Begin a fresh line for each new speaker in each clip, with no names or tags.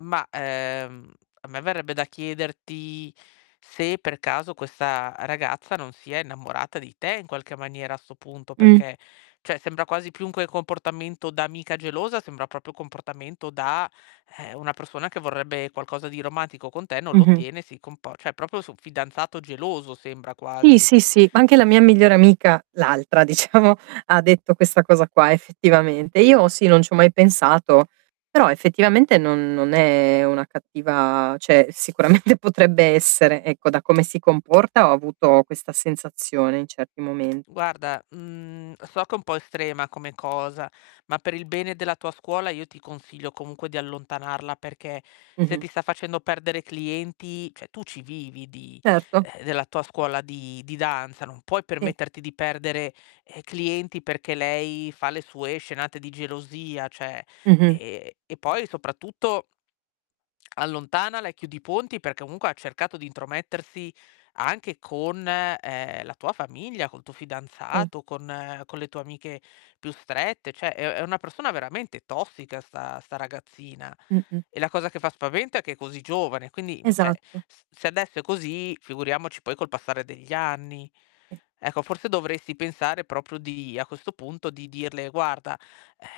Ma, ehm, a me verrebbe da chiederti se per caso questa ragazza non sia innamorata di te in qualche maniera a 'sto punto,
Mh.
perché cioè sembra quasi più che un comportamento da amica gelosa, sembra proprio un comportamento da, ehm, una persona che vorrebbe qualcosa di romantico con te, non lo
Mh-mh.
ottiene, si compor cioè proprio su fidanzato geloso sembra
Sì,
quasi.
sì, sì, ma anche la mia migliore amica, l'altra diciamo, ha detto questa cosa qua effettivamente. Io sì, non c'ho mai pensato, però effettivamente non non è una cattiva cioè sicuramente potrebbe essere, ecco, da come si comporta ho avuto questa sensazione in certi momen
Guarda, mhmm, so che è un po' estrema come cosa, ma per il bene della tua scuola io ti consiglio comunque di allontanarla perché, se
Mh-mh.
ti sta facendo perdere clienti cioè tu ci vivi di
Certo.
uhm, della tua scuola di di danza, non puoi
Sì.
permetterti di perdere, ehm, clienti perché lei fa le sue scenate di gelosia, cioè;
Mh-mh.
ehm, e poi soprattutto allontanala e chiudi i ponti perché comunque ha cercato di intromettersi anche con, ehm, la tua famiglia, col tuo
Sì.
fidanzato, con con le tue amiche più strette; cioè è è una persona veramente tossica 'sta 'sta ragazzina.
Mh-mh.
E la cosa che fa spavento è che è così giovane, quindi, cioè,
Esatto.
s se adesso è così, figuriamoci poi col passare degli anni.
Mh.
Ecco, forse dovresti pensare proprio di a questo punto, di dirle: "Guarda,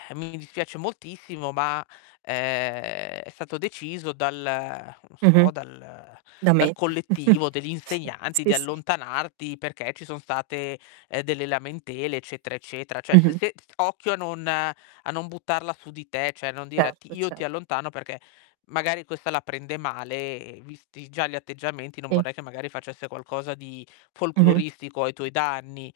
ehm, mi dispiace moltissimo, ma, ehm, è stato deciso dal non
Mh-mh.
so, dal
Da
dal
me.
collettivo degli insegnanti di
Sì, sì.
allontanarti perché ci son state, ehm, delle lamentele eccetera, eccetera". Cioè s
Mh-mh.
se occhio a non a non buttarla su di te, cioè non dire:
Certo,
"Ti io ti
cert
allontano", perché magari questa la prende male, visti già gli atteggiamenti non
Sì.
vorrei che magari facesse qualcosa di
Mh-mh.
folcloristico ai tuoi danni.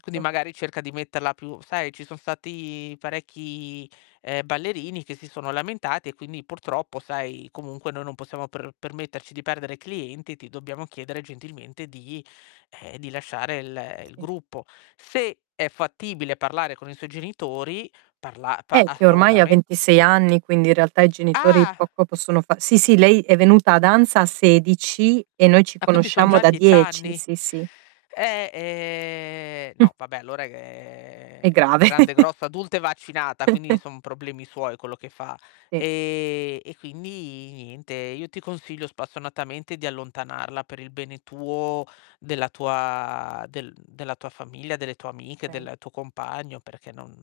Quindi magari cerca di metterla più: "Sai, ci son stati parecchi, ehm, ballerini che si sono lamentati e quindi purtroppo, sai, comunque noi non possiamo per permetterci di perdere clienti, ti dobbiamo chiedere gentilmente di ehm, di lasciare il il
Sì.
gruppo". Se è fattibile parlare con i suoi genitori, parla pa
Eh, che ormai ha
assolutamen
26 anni, quindi in realtà i genitori
Ah!
poco possono fa sì, sì, lei è venuta a danza a 16 e noi ci
Ah, quindi son
conosciamo
già
da
10
10.
anni.
Sì, sì.
Eh, ehm, no, vabbè allora,
È
ehm,
grave.
grande, grossa, adulta e vaccinata quindi son problemi suoi quello che fa.
Sì.
Ehm, e quindi niente, io ti consiglio spassionatamente di allontanarla per il bene tuo, della tua del della tua famiglia, delle tue amiche,
Okay.
del tuo compagno, perché non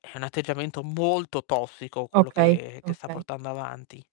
è un atteggiamento molto tossico quello
Okay,
che che sta
okay.
portando avanti.